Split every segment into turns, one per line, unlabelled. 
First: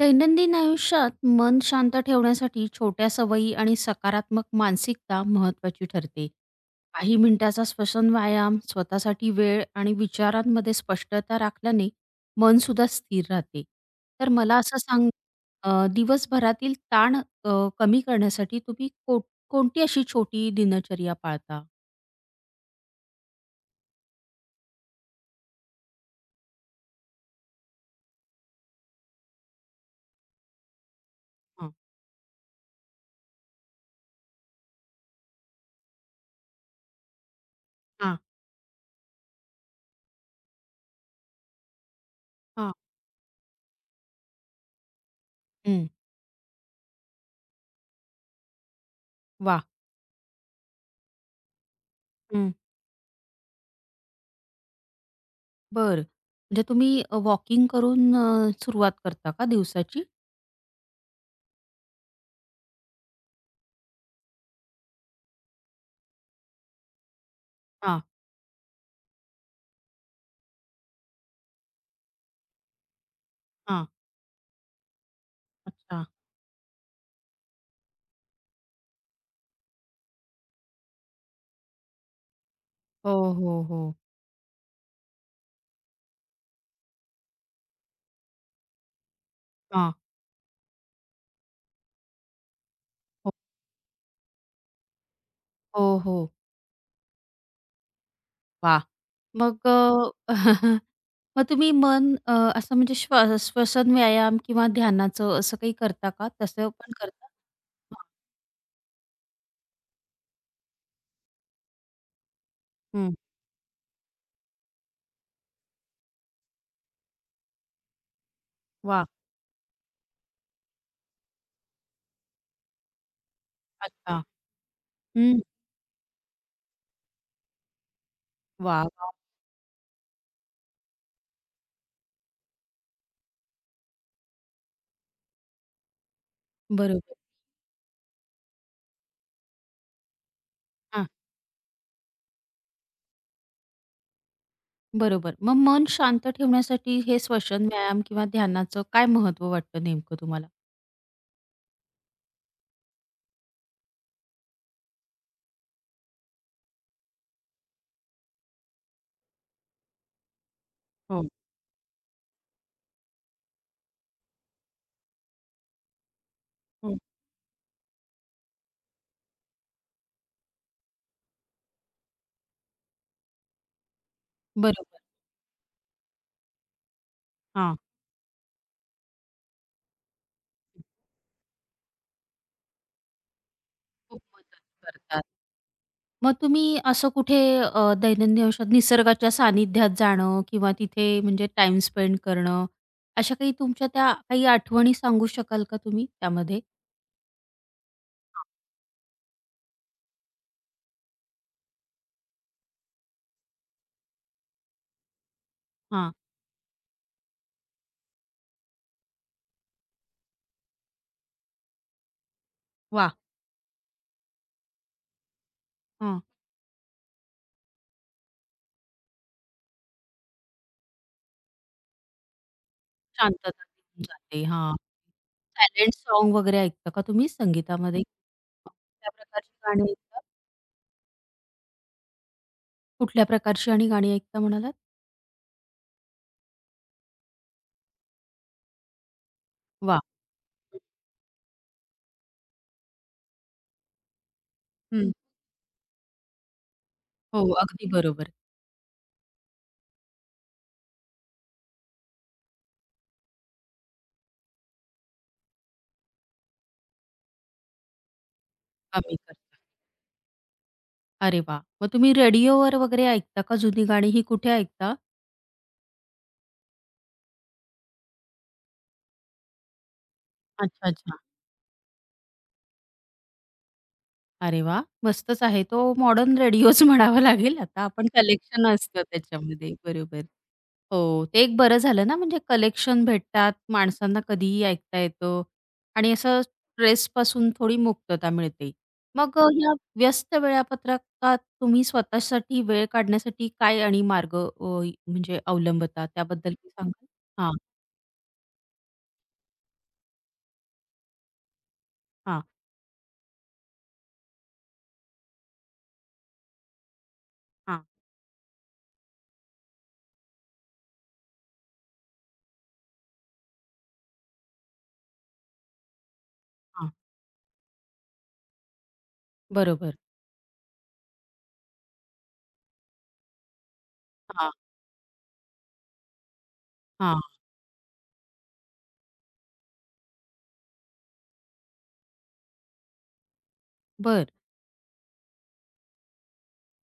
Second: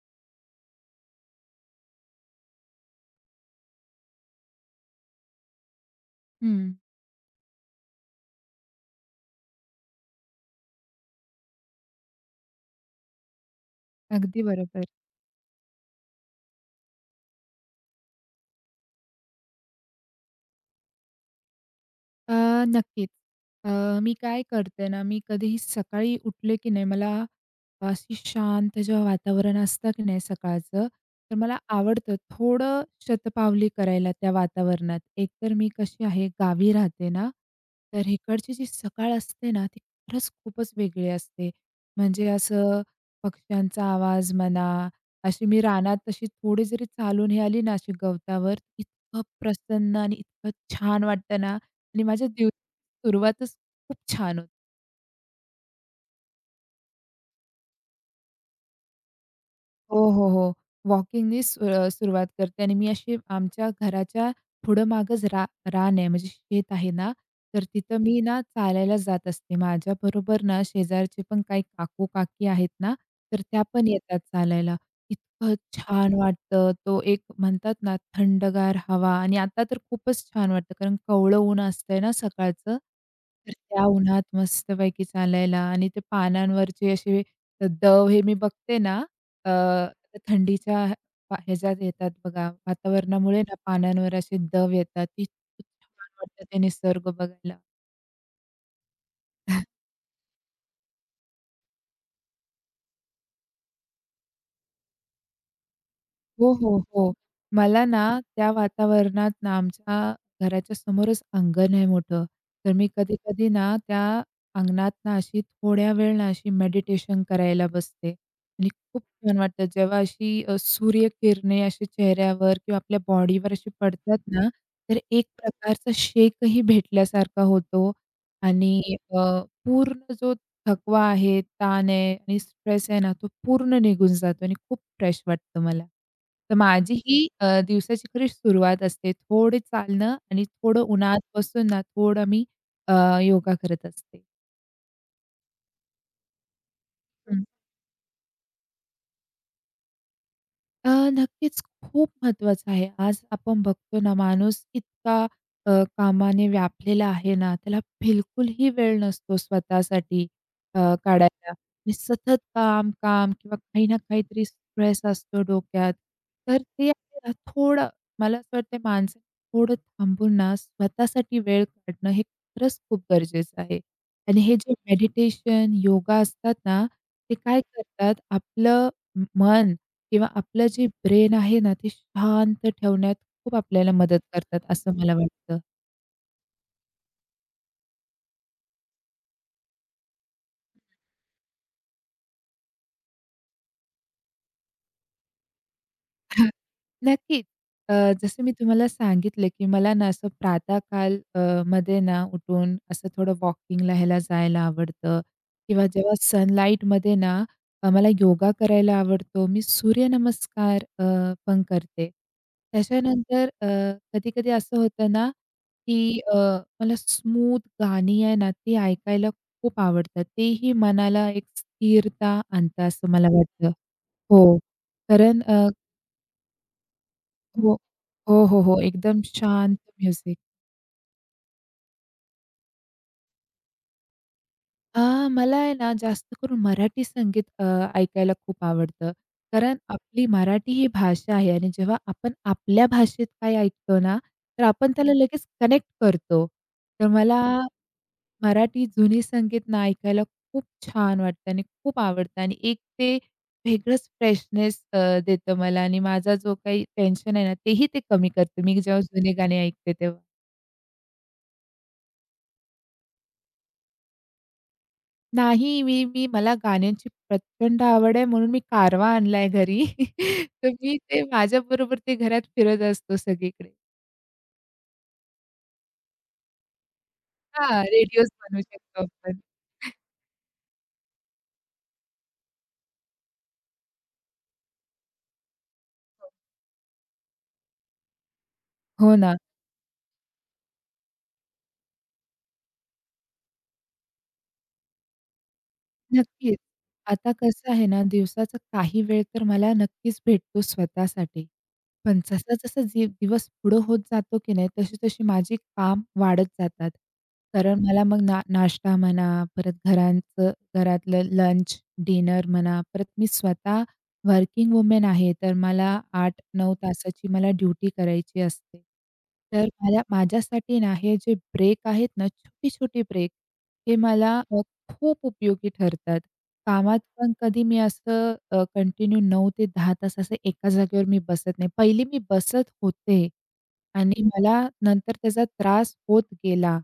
दैनंदिन आयुष्यात मन शांत ठेवण्यासाठी छोट्या सवयी आणि सकारात्मक मानसिकता महत्वाची ठरते.
हं.
काही मिनिटाचा श्वसन व्यायाम, स्वतःसाठी वेळ आणि विचारांमध्ये स्पष्टता राखल्याने मन सुद्धा स्थिर राहते. तर
अगदी
मला असं
बरोबर.
सांग, दिवसभरातील ताण कमी करण्यासाठी तुम्ही कोणती अशी छोटी दिनचर्या पाळता?
अ, नक्कीच. अ, मी काय करते ना, मी कधीही सकाळी उठले की नाही, मला अशी शांत जेव्हा वातावरण असतं की नाही सकाळचं, तर मला
हां,
आवडतं थोडं शतपावली करायला त्या वातावरणात. एकतर मी कशी आहे, गावी राहते ना, तर
हां,
इकडची जी सकाळ असते ना, ती खरंच खूपच वेगळी असते. म्हणजे
हां.
असं पक्ष्यांचा आवाज म्हणा, अशी मी
हं.
रानात तशी थोडी जरी चालून हे आली ना, अशी गवतावर, इतकं
वाह!
प्रसन्न आणि इतकं छान वाटतं ना, आणि माझ्या
हं.
दिवसाची सुरुवातच खूप छान होते.
बरं. म्हणजे तुम्ही वॉकिंग करून सुरुवात करता का दिवसाची?
हो, हो, हो. वॉकिंगनी सुरुवात करते आणि मी अशी आमच्या घराच्या थोडं मागच रा रान आहे म्हणजे शेत आहे ना, तर तिथं
हां,
मी ना चालायला जात असते. माझ्याबरोबर ना शेजारचे पण काही काकू-काकी आहेत ना, तर त्या
हां.
पण येतात चालायला. इतकं
अच्छा.
छान वाटतं. तो एक म्हणतात ना थंडगार हवा आणि आता तर खूपच छान वाटतं कारण कवळं ऊन असतंय ना सकाळचं.
हो,
तर
हो,
त्या
हो.
उन्हात मस्तपैकी चालायला आणि ते पानांवरचे असे दव हे मी बघते ना, अ,
हां.
थंडीच्या ह्याच्यात येतात बघा,
हो,
वातावरणामुळे ना पानांवर असे दव येतात. ती
हो,
छान
हो.
वाटतं ते निसर्ग बघायला.
वाह! मग अ, मग तुम्ही मन असं म्हणजे श्वसन व्यायाम किंवा ध्यानाचं असं काही करता का?
हो,
तसं
हो,
पण
हो.
करता?
मला ना
हां.
त्या वातावरणात ना आमच्या घराच्या समोरच अंगण आहे मोठं. तर मी
हं.
कधी-कधी ना त्या अंगणात ना अशी थोड्या वेळ ना अशी मेडिटेशन करायला बसते आणि खूप
वाह!
छान वाटतं. जेव्हा अशी सूर्यकिरणे अशी चेहऱ्यावर किंवा आपल्या बॉडीवर अशी पडतात
अच्छा.
ना, तर एक
हं.
प्रकारचा शेकही भेटल्यासारखा होतो आणि
वाह, वाह!
अ, पूर्ण जो थकवा आहे, ताण आहे आणि स्ट्रेस आहे ना, तो पूर्ण निघून जातो आणि खूप फ्रेश वाटतं मला. तर माझी
बरोबर.
ही दिवसाची खरी सुरुवात असते. थोडे चालणं आणि थोडं
हां.
उन्हात बसून ना, थोडं मी अ, योगा करत असते.
बरोबर. मग मन शांत ठेवण्यासाठी हे श्वसन व्यायाम किंवा ध्यानाचं काय महत्त्व वाटतं नेमकं तुम्हाला?
नक्कीच खूप महत्त्वाचं आहे. आज आपण बघतो ना, माणूस इतका अ, कामाने व्यापलेला आहे ना, त्याला बिलकुलही वेळ नसतो स्वतःसाठी अ,
हो.
काढायला. आणि सतत काम, काम किंवा काही ना काहीतरी स्ट्रेस असतो डोक्यात. तर ते
हं.
आपल्याला थोडं मला असं वाटतं माणसाने थोडं थांबून ना, स्वतःसाठी वेळ काढणं हे खरंच खूप गरजेचं आहे. आणि हे जे
बरोबर.
मेडिटेशन, योगा असतात ना, ते काय
हां.
करतात आपलं मन किंवा आपलं जे ब्रेन आहे ना, ते शांत ठेवण्यात खूप आपल्याला मदत
खूप मदत
करतात असं मला
करतात.
वाटतं.
मग तुम्ही असं कुठे दैनंदिन आयुष्यात निसर्गाच्या सानिध्यात जाणं किंवा तिथे म्हणजे टाईम स्पेंड करणं, अशा काही तुमच्या त्या काही आठवणी सांगू शकाल का तुम्ही त्यामध्ये?
नक्कीच. अ, जसं मी तुम्हाला सांगितलं, की मला ना असं प्रातःकाल मध्ये ना उठून असं थोडं वॉकिंगला ह्याला जायला आवडतं किंवा
हां.
जेव्हा सनलाईटमध्ये ना मला योगा करायला आवडतो. मी सूर्यनमस्कार पण करते.
वाह!
त्याच्यानंतर कधी-कधी असं होतं ना, की
हां.
मला स्मूथ गाणी आहे ना, ती ऐकायला खूप आवडतात. तेही मनाला एक स्थिरता आणतं असं मला
शांतता
वाटतं.
निघून जाते.
हो.
हां.
कारण.
सायलेंट सॉन्ग वगैरे ऐकता का तुम्ही
हो.
संगीतामध्ये?
हो, हो, हो.
कुठल्या
एकदम
प्रकारची
शांत
गाणी ऐकता?
म्युझिक.
कुठल्या प्रकारची आणि गाणी ऐकता म्हणालात?
अ, मला आहे ना जास्त करून मराठी संगीत ऐकायला खूप आवडतं. कारण
वाह!
आपली मराठी ही भाषा आहे आणि जेव्हा आपण आपल्या भाषेत काही ऐकतो ना, तर आपण
हं.
त्याला लगेच कनेक्ट करतो. तर मला
हो, अगदी बरोबर.
मराठी जुनी संगीत ना ऐकायला खूप छान वाटतं आणि खूप आवडतं आणि एक ते वेगळंच फ्रेशनेस देतं मला आणि माझा जो काही टेन्शन आहे ना, तेही ते कमी करतं मी जेव्हा
आम्ही
जुने गाणे
करतो.
ऐकते तेव्हा.
अरे वाह! मग तुम्ही रेडिओवर वगैरे ऐकता का जुनी गाणी? ही कुठे ऐकता?
नाही, मी मी मला गाण्यांची प्रचंड आवड आहे म्हणून मी कारवा आणलाय घरी. तर
अच्छा,
मी
अच्छा.
ते माझ्याबरोबर ते घरात फिरत असतो सगळीकडे.
अरे वा, मस्तच आहे. तो मॉडर्न रेडिओच म्हणावा लागेल आता.
हां,
आपण
रेडिओच म्हणू
कलेक्शन
शकतो
असतं
आपण.
त्याच्यामध्ये. बरोबर. हो, ते एक बरं झालं ना, म्हणजे कलेक्शन भेटतात, माणसांना कधीही ऐकता येतं आणि असं स्ट्रेसपासून थोडी मुक्तता मिळते.
हो ना.
मग या व्यस्त वेळापत्रकात तुम्ही स्वतःसाठी वेळ काढण्यासाठी काय आणि मार्ग म्हणजे अवलंबता त्याबद्दल
नक्कीच.
काही सांगाल?
आता
हां,
कसं आहे ना, दिवसाचा काही वेळ तर मला नक्कीच भेटतो स्वतःसाठी. पण
हां,
जसा-जसा जी दिवस पुढं होत जातो की नाही, तशी-तशी माझी काम वाढत जातात. कारण
हां,
मला मग ना नाश्ता म्हणा, परत घरातलं लंच, डिनर म्हणा, परत मी स्वतः वर्किंग वुमन आहे, तर मला 8-9
हां.
तासाची मला ड्युटी करायची असते. तर
बरोबर.
मला माझ्यासाठी ना, हे जे ब्रेक आहेत ना, छोटे-छोटे ब्रेक, हे मला
हां,
खूप उपयोगी ठरतात. कामात
हां.
पण कधी मी असं कंटिन्यू 9 ते 10 तास असं एका जागेवर मी बसत नाही. पहिली मी बसत होते आणि
बरं.
मला नंतर त्याचा त्रास होत गेला.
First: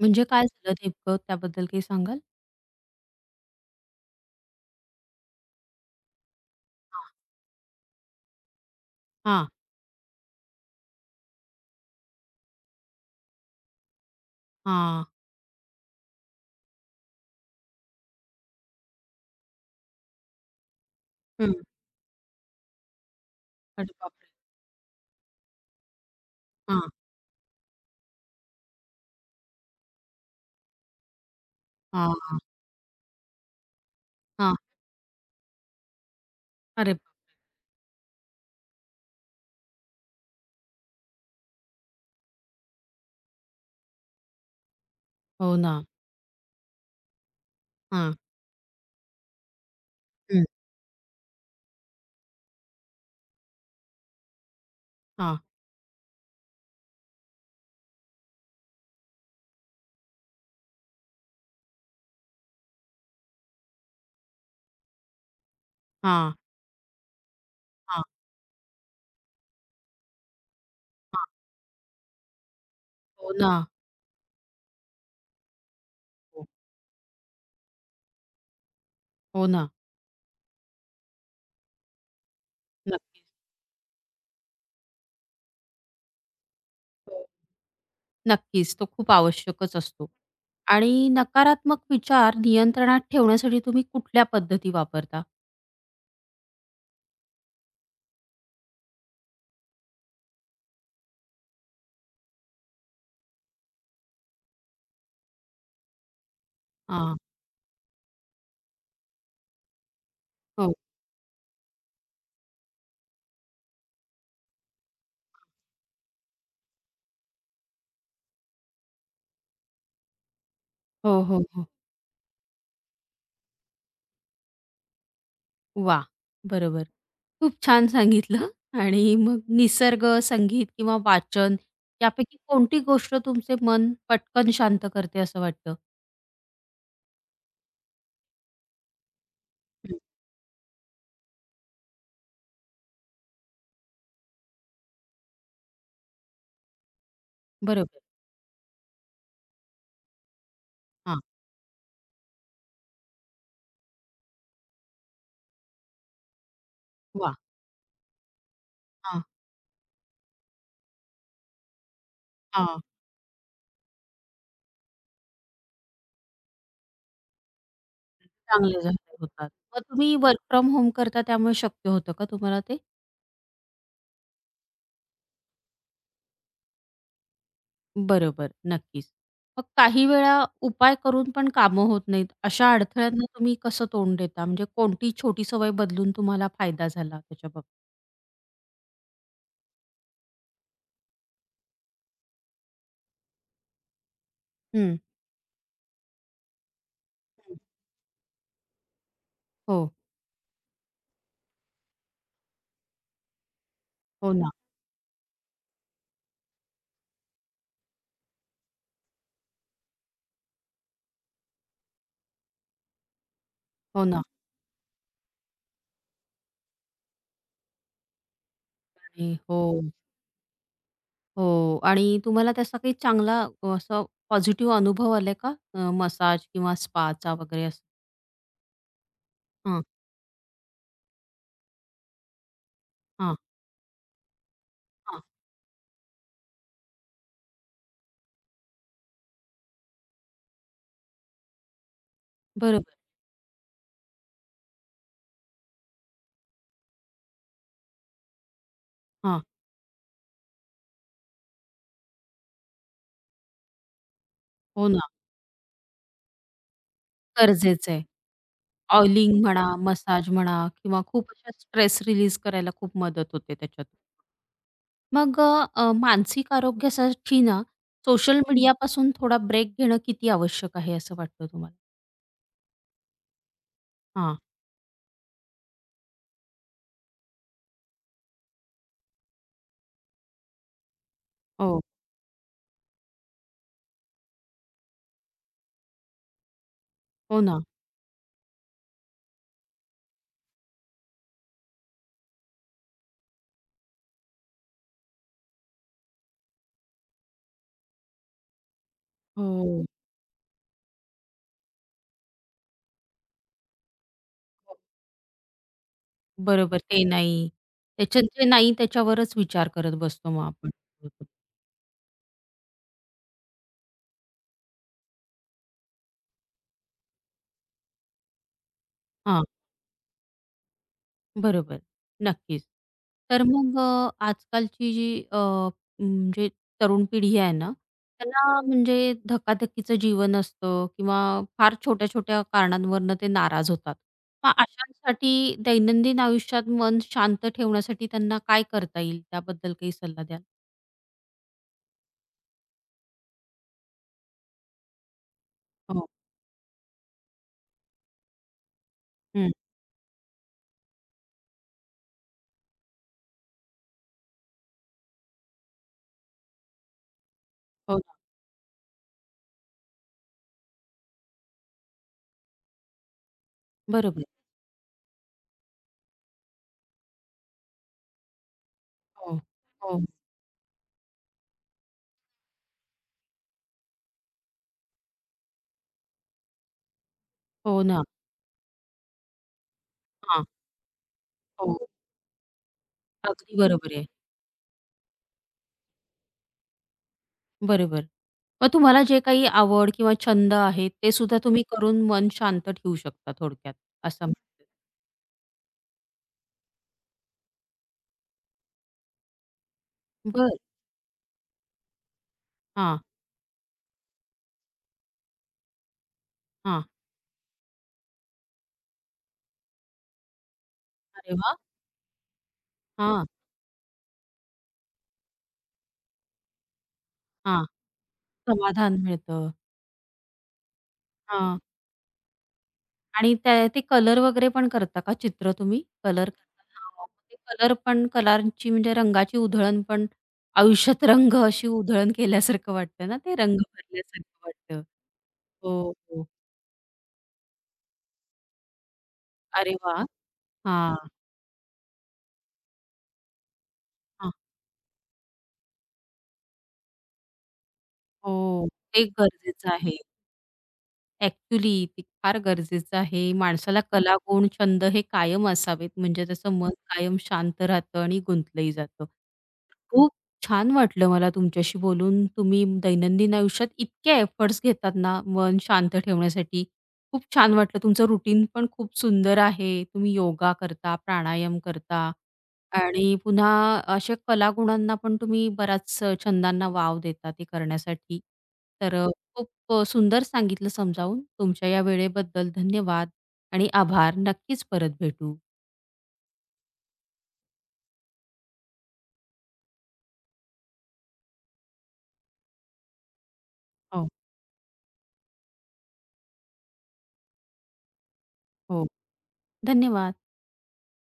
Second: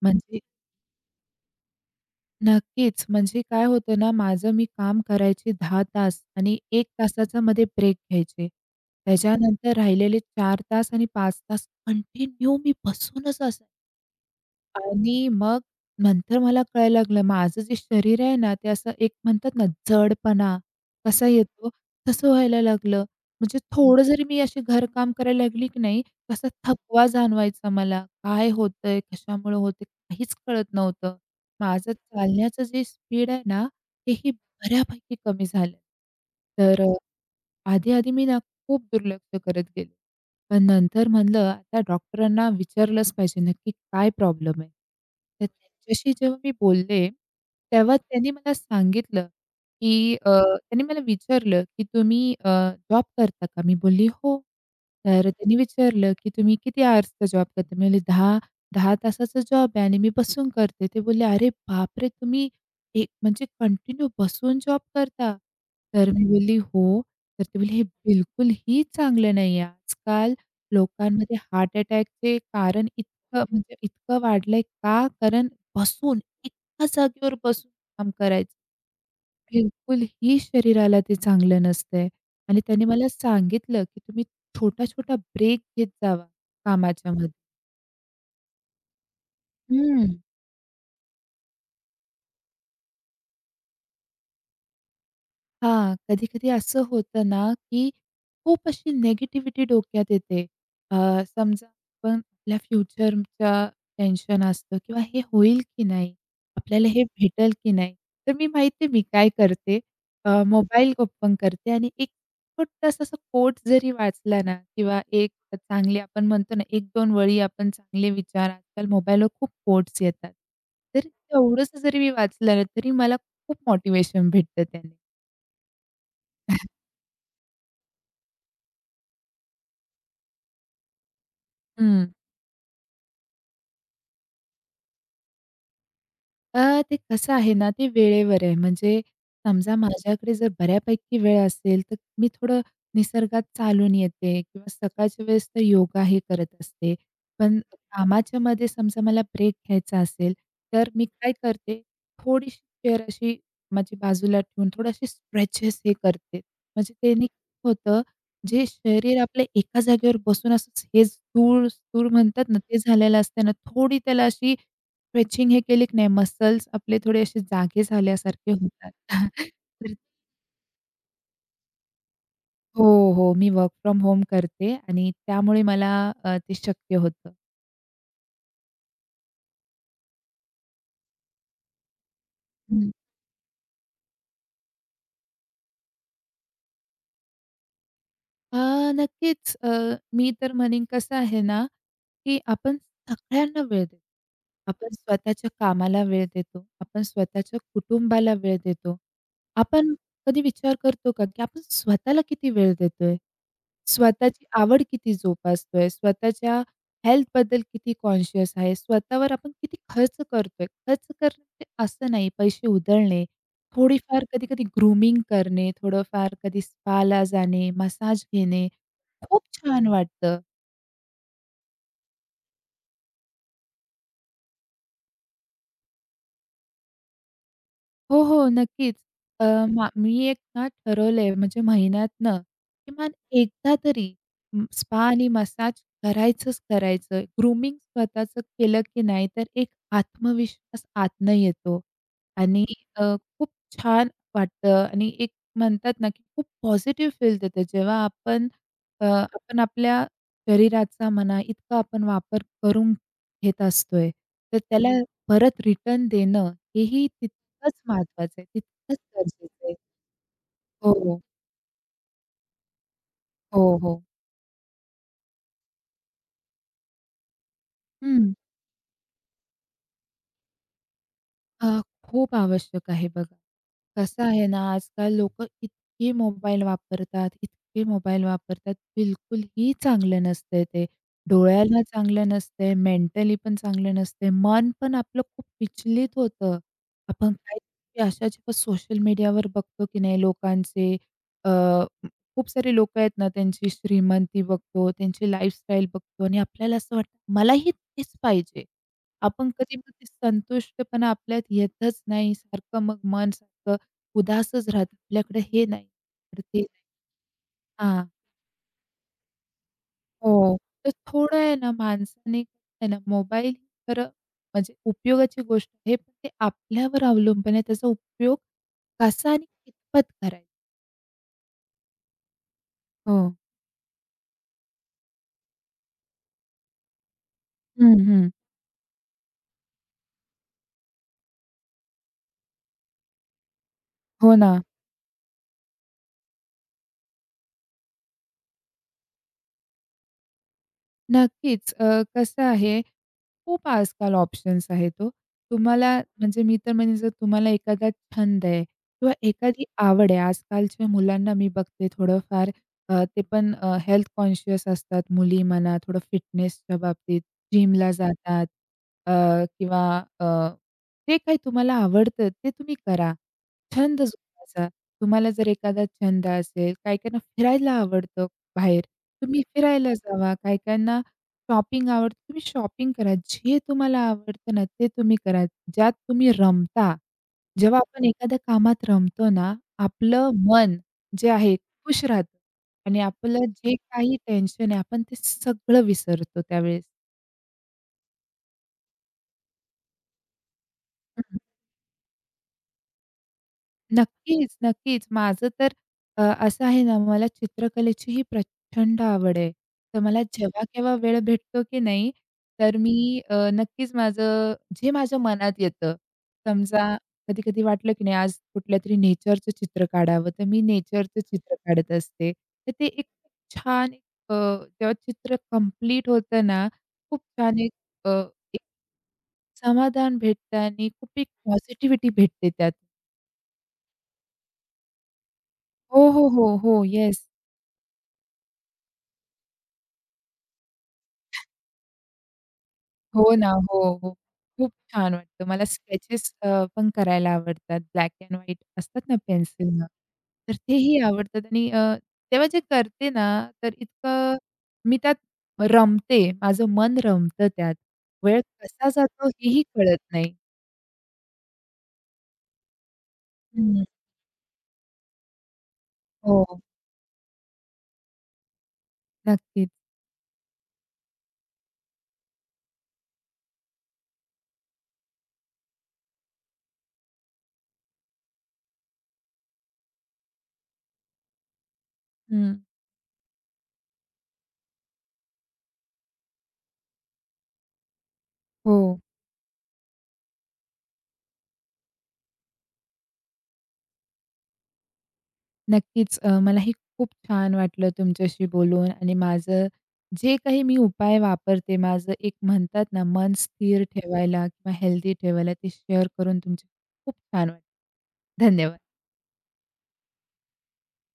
म्हणजे
म्हणजे
काय झालं नेमकं त्याबद्दल काही सांगाल?
नक्कीच, म्हणजे काय होतं ना, माझं मी काम करायची 10 तास आणि 1
हां,
तासाचा मध्ये ब्रेक घ्यायचे. त्याच्यानंतर राहिलेले 4 तास आणि 5 तास कंटिन्यू मी बसूनच असायचे.
हां.
आणि मग नंतर मला कळायला लागलं माझं जे शरीर आहे ना, ते असं एक म्हणतात ना, जडपणा कसा
हं.
येतो, तसं व्हायला लागलं. म्हणजे
अरे
थोडं जरी
बापरे!
मी अशी घरकाम करायला लागली की नाही, तसा
हां,
थकवा जाणवायचा मला. काय होतंय? कशामुळे होतंय? काहीच कळत नव्हतं. माझं
हां, हां,
चालण्याचं जे स्पीड आहे ना, तेही
हां.
बऱ्यापैकी कमी झालं. तर.
अरे बाप!
आधी-आधी मी ना खूप दुर्लक्ष करत गेले. पण नंतर म्हणलं आता डॉक्टरांना विचारलंच पाहिजे नक्की काय प्रॉब्लेम आहे? तर
हो ना.
त्यांच्याशी जेव्हा मी बोलले, तेव्हा
हां,
त्यांनी मला सांगितलं, की
हं.
त्यांनी मला विचारलं, की "तुम्ही जॉब करता का?" मी बोलली, "हो." तर
हां,
त्यांनी विचारलं, की "तुम्ही किती आवर्सचा जॉब करता?" मी बोलली, "10 तासाचा जॉब आहे आणि मी बसून करते." ते बोलले, "अरे बापरे! तुम्ही एक म्हणजे कंटिन्यू बसून जॉब करता?" तर मी
हां,
बोलली, "हो." तर ते बोलले, "हे
हां,
बिलकुलही चांगलं नाहीये." आजकाल
हां.
लोकांमध्ये हार्ट अटॅकचे कारण
हो
इतकं
ना.
म्हणजे इतकं वाढलंय का? कारण बसून,
हो,
एका जागेवर बसून काम करायचं.
हो ना.
बिलकुलही शरीराला ते चांगलं नसतंय. आणि त्यांनी मला
नक्कीच.
सांगितलं, की तुम्ही छोटा-छोटा ब्रेक घेत जावा
हो.
कामाच्यामध्ये.
नक्कीच. तो खूप आवश्यकच असतो.
हं.
आणि नकारात्मक विचार नियंत्रणात ठेवण्यासाठी तुम्ही कुठल्या पद्धती वापरता?
हां, कधी-कधी असं होतं ना, की खूप अशी निगेटिव्हिटी डोक्यात येते. अ, समजा आपण आपल्या फ्युचरच्या टेन्शन असतं किंवा हे होईल की नाही? आपल्याला हे
हां.
भेटेल की नाही? तर मी माहिती आहे मी काय करते,
हो,
मोबाईल ओपन करते आणि एक छोटासा असा कोट जरी वाचला ना किंवा एक चांगली आपण म्हणतो ना, 1-2 वळी आपण चांगले विचार आजकाल मोबाईलवर खूप कोट्स येतात. तर
हो, हो, हो.
तेवढंसं जरी मी वाचलं ना, तरी मला खूप मोटिव्हेशन भेटतं त्याने.
वाह! बरोबर. खूप छान सांगितलं आणि मग निसर्ग, संगीत किंवा वाचन
हं.
यापैकी कोणती गोष्ट तुमचे मन पटकन शांत करते असं वाटतं?
अ, ते कसं आहे ना, ते वेळेवर आहे. म्हणजे समजा माझ्याकडे जर बऱ्यापैकी वेळ असेल, तर मी थोडं निसर्गात चालून येते किंवा सकाळच्या वेळेस तर योगा हे करत असते. पण
बरोबर.
कामाच्यामध्ये समजा मला ब्रेक घ्यायचा असेल, तर मी
हां.
काय करते, थोडीशी चेअर अशी माझी बाजूला ठेवून थोडीशी स्ट्रेचेस हे करते. म्हणजे त्याने
वाह!
काय होतं, जे शरीर
हां,
आपलं एका जागेवर बसून असंच हेच स्थूळ स्थूळ म्हणतात ना, ते
हां.
झालेलं असतं ना, थोडी त्याला अशी स्ट्रेचिंग हे केली की नाही मसल्स आपले थोडे असे जागे झाल्यासारखे
चांगले
होतात.
झाले होतात. मग
तर
तुम्ही वर्क फ्रॉम होम करता त्यामुळे शक्य होतं का तुम्हाला ते?
हो, हो. मी वर्क फ्रॉम होम करते आणि त्यामुळे मला ते शक्य होतं.
बरोबर, नक्कीच. मग काही वेळा उपाय करून पण कामं होत नाहीत. अशा अडथळ्यांना तुम्ही कसं तोंड देता? म्हणजे कोणती छोटी सवय बदलून तुम्हाला फायदा झाला त्याच्या बाबतीत?
अ, नक्कीच. मी तर म्हणेन कसं आहे ना, की आपण सगळ्यांना वेळ देतो. आपण
हं,
स्वतःच्या कामाला वेळ देतो. आपण
हं.
स्वतःच्या कुटुंबाला वेळ देतो.
हो,
आपण कधी विचार करतो का, की आपण स्वतःला किती वेळ देतोय?
हो
स्वतःची
ना,
आवड किती जोपासतोय? स्वतःच्या हेल्थबद्दल किती कॉन्शियस आहे? स्वतःवर आपण किती खर्च करतोय? खर्च करणं म्हणजे असं नाही पैसे उधळणे
हो ना.
थोडीफार कधी-कधी ग्रूमिंग करणे, थोडंफार कधी स्पाला जाणे, मसाज घेणे,
आणि
खूप
हो,
छान वाटतं.
हो. आणि तुम्हाला त्याचा काही चांगला असा पॉझिटिव्ह अनुभव आलाय का? मसाज किंवा स्पाचा वगैरे असं?
हो, हो. नक्कीच. अ,
हां,
मी एक ना ठरवलंय म्हणजे महिन्यातनं किमान
हां,
एकदा तरी स्पा
हां.
आणि मसाज करायचंच. ग्रूमिंग स्वतःचं केलं की नाही तर एक आत्मविश्वास आतनं येतो आणि
बरोबर.
खूप छान वाटतं आणि एक म्हणतात ना की खूप पॉझिटिव्ह फील देतं जेव्हा आपण अ,
हां.
आपण आपल्या शरीराचा म्हणा इतका आपण वापर करून घेत असतोय, तर त्याला
हो ना.
परत रिटर्न देणं हेही तितकंच
गरजेचं आहे.
महत्वाचं आहे, तितकंच
ऑइलिंग म्हणा,
गरजेचं आहे.
मसाज म्हणा किंवा
हो,
खूप अशा स्ट्रेस रिलीज करायला खूप मदत होते
हो,
त्याच्यात.
हो.
मग अ, अ, मानसिक आरोग्यासाठी ना
हं.
सोशल मीडियापासून थोडा ब्रेक घेणं किती आवश्यक आहे असं वाटतं तुम्हाला?
अ, खूप आवश्यक आहे बघा. कसं
हां.
आहे ना, आजकाल लोकं इतके मोबाईल वापरतात, इतके मोबाईल वापरतात, बिलकुलही चांगलं नसतंय ते.
हो.
डोळ्याला चांगलं नसतंय, मेंटली पण चांगलं नसतंय. मन पण आपलं खूप विचलित होतं. आपण
हो
काही
ना.
अशा जेव्हा सोशल मीडियावर बघतो की नाही लोकांचे, अ, खूप सारे लोकं आहेत ना, त्यांची श्रीमंती बघतो, त्यांची लाईफस्टाईल बघतो आणि आपल्याला असं वाटतं, मलाही तेच पाहिजे. आपण कधी
हो.
पण ते संतुष्टपणा आपल्यात येतच नाही. मग मन सारखं उदासच राहतं. आपल्याकडे हे नाही, तर ते नाही.
बरोबर. ते नाही.
हां.
त्याच्यात जे नाही त्याच्यावरच विचार करत बसतो मग
हो.
आपण.
तर थोडं आहे ना माणसाने आहे ना मोबाईल खरं म्हणजे उपयोगाची गोष्ट आहे. पण ते आपल्यावर अवलंबून आहे. त्याचा उपयोग कसा आणि
हां.
कितपत करायचा?
बरोबर. नक्कीच.
हो.
तर मग आजकालची जी म्हणजे तरुण पिढी आहे ना,
हं, हं.
त्यांना म्हणजे धकाधकीचं जीवन असतं किंवा फार छोट्या-छोट्या कारणांवरनं ते नाराज होतात.
हो
मग
ना.
अशांसाठी दैनंदिन आयुष्यात मन शांत ठेवण्यासाठी त्यांना काय करता येईल? त्याबद्दल काही सल्ला द्याल?
नक्कीच. कसं आहे, खूप आजकाल ऑप्शन्स आहेत हो. तुम्हाला
हो.
म्हणजे मी तर म्हणेन जर तुम्हाला एखादा छंद आहे किंवा
हं.
एखादी आवड आहे. आजकालच्या मुलांना मी बघते थोडंफार ते पण हेल्थ कॉन्शियस असतात. मुली म्हणा, थोडं फिटनेसच्या बाबतीत जिमला
हो ना.
जातात अ, किंवा अ, जे काही तुम्हाला आवडतं ते तुम्ही करा. छंद
बरोबर.
जोपासा. तुम्हाला जर एखादा छंद असेल, काही काहींना फिरायला आवडतं बाहेर,
हो.
तुम्ही फिरायला
हो.
जावा. काही शॉपिंग आवडते. तुम्ही शॉपिंग करा. जे तुम्हाला आवडतं ना, ते तुम्ही करा. ज्यात तुम्ही रमता. जेव्हा
हो ना.
आपण एखाद्या कामात रमतो ना, आपलं
हां.
मन जे आहे
हो.
खुश राहतं आणि आपलं
अगदी
जे
बरोबर आहे.
काही टेन्शन आहे, आपण ते सगळं विसरतो त्यावेळेस.
बरोबर. मग तुम्हाला जे काही आवड किंवा छंद आहे, ते सुद्धा तुम्ही करून मन शांत ठेवू शकता थोडक्यात, असं
नक्कीच,
म्हणताय.
नक्कीच. माझं तर असं आहे ना, मला चित्रकलेचीही प्रचंड आवड आहे. तर मला
बरं.
जेव्हा-केव्हा वेळ भेटतो की नाही, तर मी
हां,
नक्कीच माझं जे माझ्या मनात येतं,
हां.
समजा कधी-कधी वाटलं की नाही आज कुठल्यातरी नेचरचं चित्र काढावं, तर मी नेचरचं
अरे
चित्र
वाह!
काढत असते. तर ते एक
हां,
छान एक, अ, जेव्हा चित्र कंप्लीट होतं ना, खूप छान
हां.
एक, अ, एक
समाधान मिळतं.
समाधान भेटतं आणि खूप एक
हां.
पॉझिटिव्हिटी भेटते त्यात.
आणि त्या ते कलर वगैरे पण करता का चित्र तुम्ही?
हो, हो,
कलर
हो,
करता.
हो.
हां.
येस.
ते कलर पण कलरची म्हणजे रंगाची उधळण पण आयुष्यात रंग अशी उधळण केल्यासारखं वाटतं ना,
हो
ते
ना.
रंग
हो, हो.
भरल्यासारखं
खूप
वाटतं.
छान वाटतं. मला
हो, हो.
स्केचेस पण करायला आवडतात. ब्लॅक एंड व्हाईट असतात ना
अरे
पेन्सिलनं,
वाह!
तर तेही
हां,
आवडतात आणि तेव्हा जे करते ना, तर
हां.
इतकं मी त्यात रमते. माझं मन रमतं त्यात. वेळ
हो,
कसा
ते
जातो हेही
गरजेचं आहे.
कळत नाही.
ॲक्चुअली ते फार गरजेचं आहे. माणसाला
हं.
कला, गुण, छंद हे कायम असावेत, म्हणजे त्याचं
हो.
मन कायम शांत राहतं आणि गुंतलंही जातं.
नक्कीच.
खूप छान वाटलं मला तुमच्याशी बोलून. तुम्ही दैनंदिन आयुष्यात इतके एफर्ट्स घेतात ना, मन शांत ठेवण्यासाठी. खूप छान वाटलं. तुमचं रुटीन पण खूप सुंदर आहे. तुम्ही योगा करता, प्राणायाम करता
हं.
आणि पुन्हा अशा कलागुणांना पण तुम्ही बराच छंदांना वाव देता ते करण्यासाठी.
हो.
तर खूप सुंदर सांगितलं समजावून. तुमच्या या वेळेबद्दल धन्यवाद आणि आभार. नक्कीच परत भेटू.
नक्कीच. मलाही खूप छान वाटलं तुमच्याशी बोलून आणि माझं जे काही मी उपाय वापरते, माझं एक म्हणतात ना, मन स्थिर
हो,
ठेवायला किंवा हेल्दी ठेवायला ते शेअर करून तुमचे खूप छान वाटलं. धन्यवाद.
हो. धन्यवाद.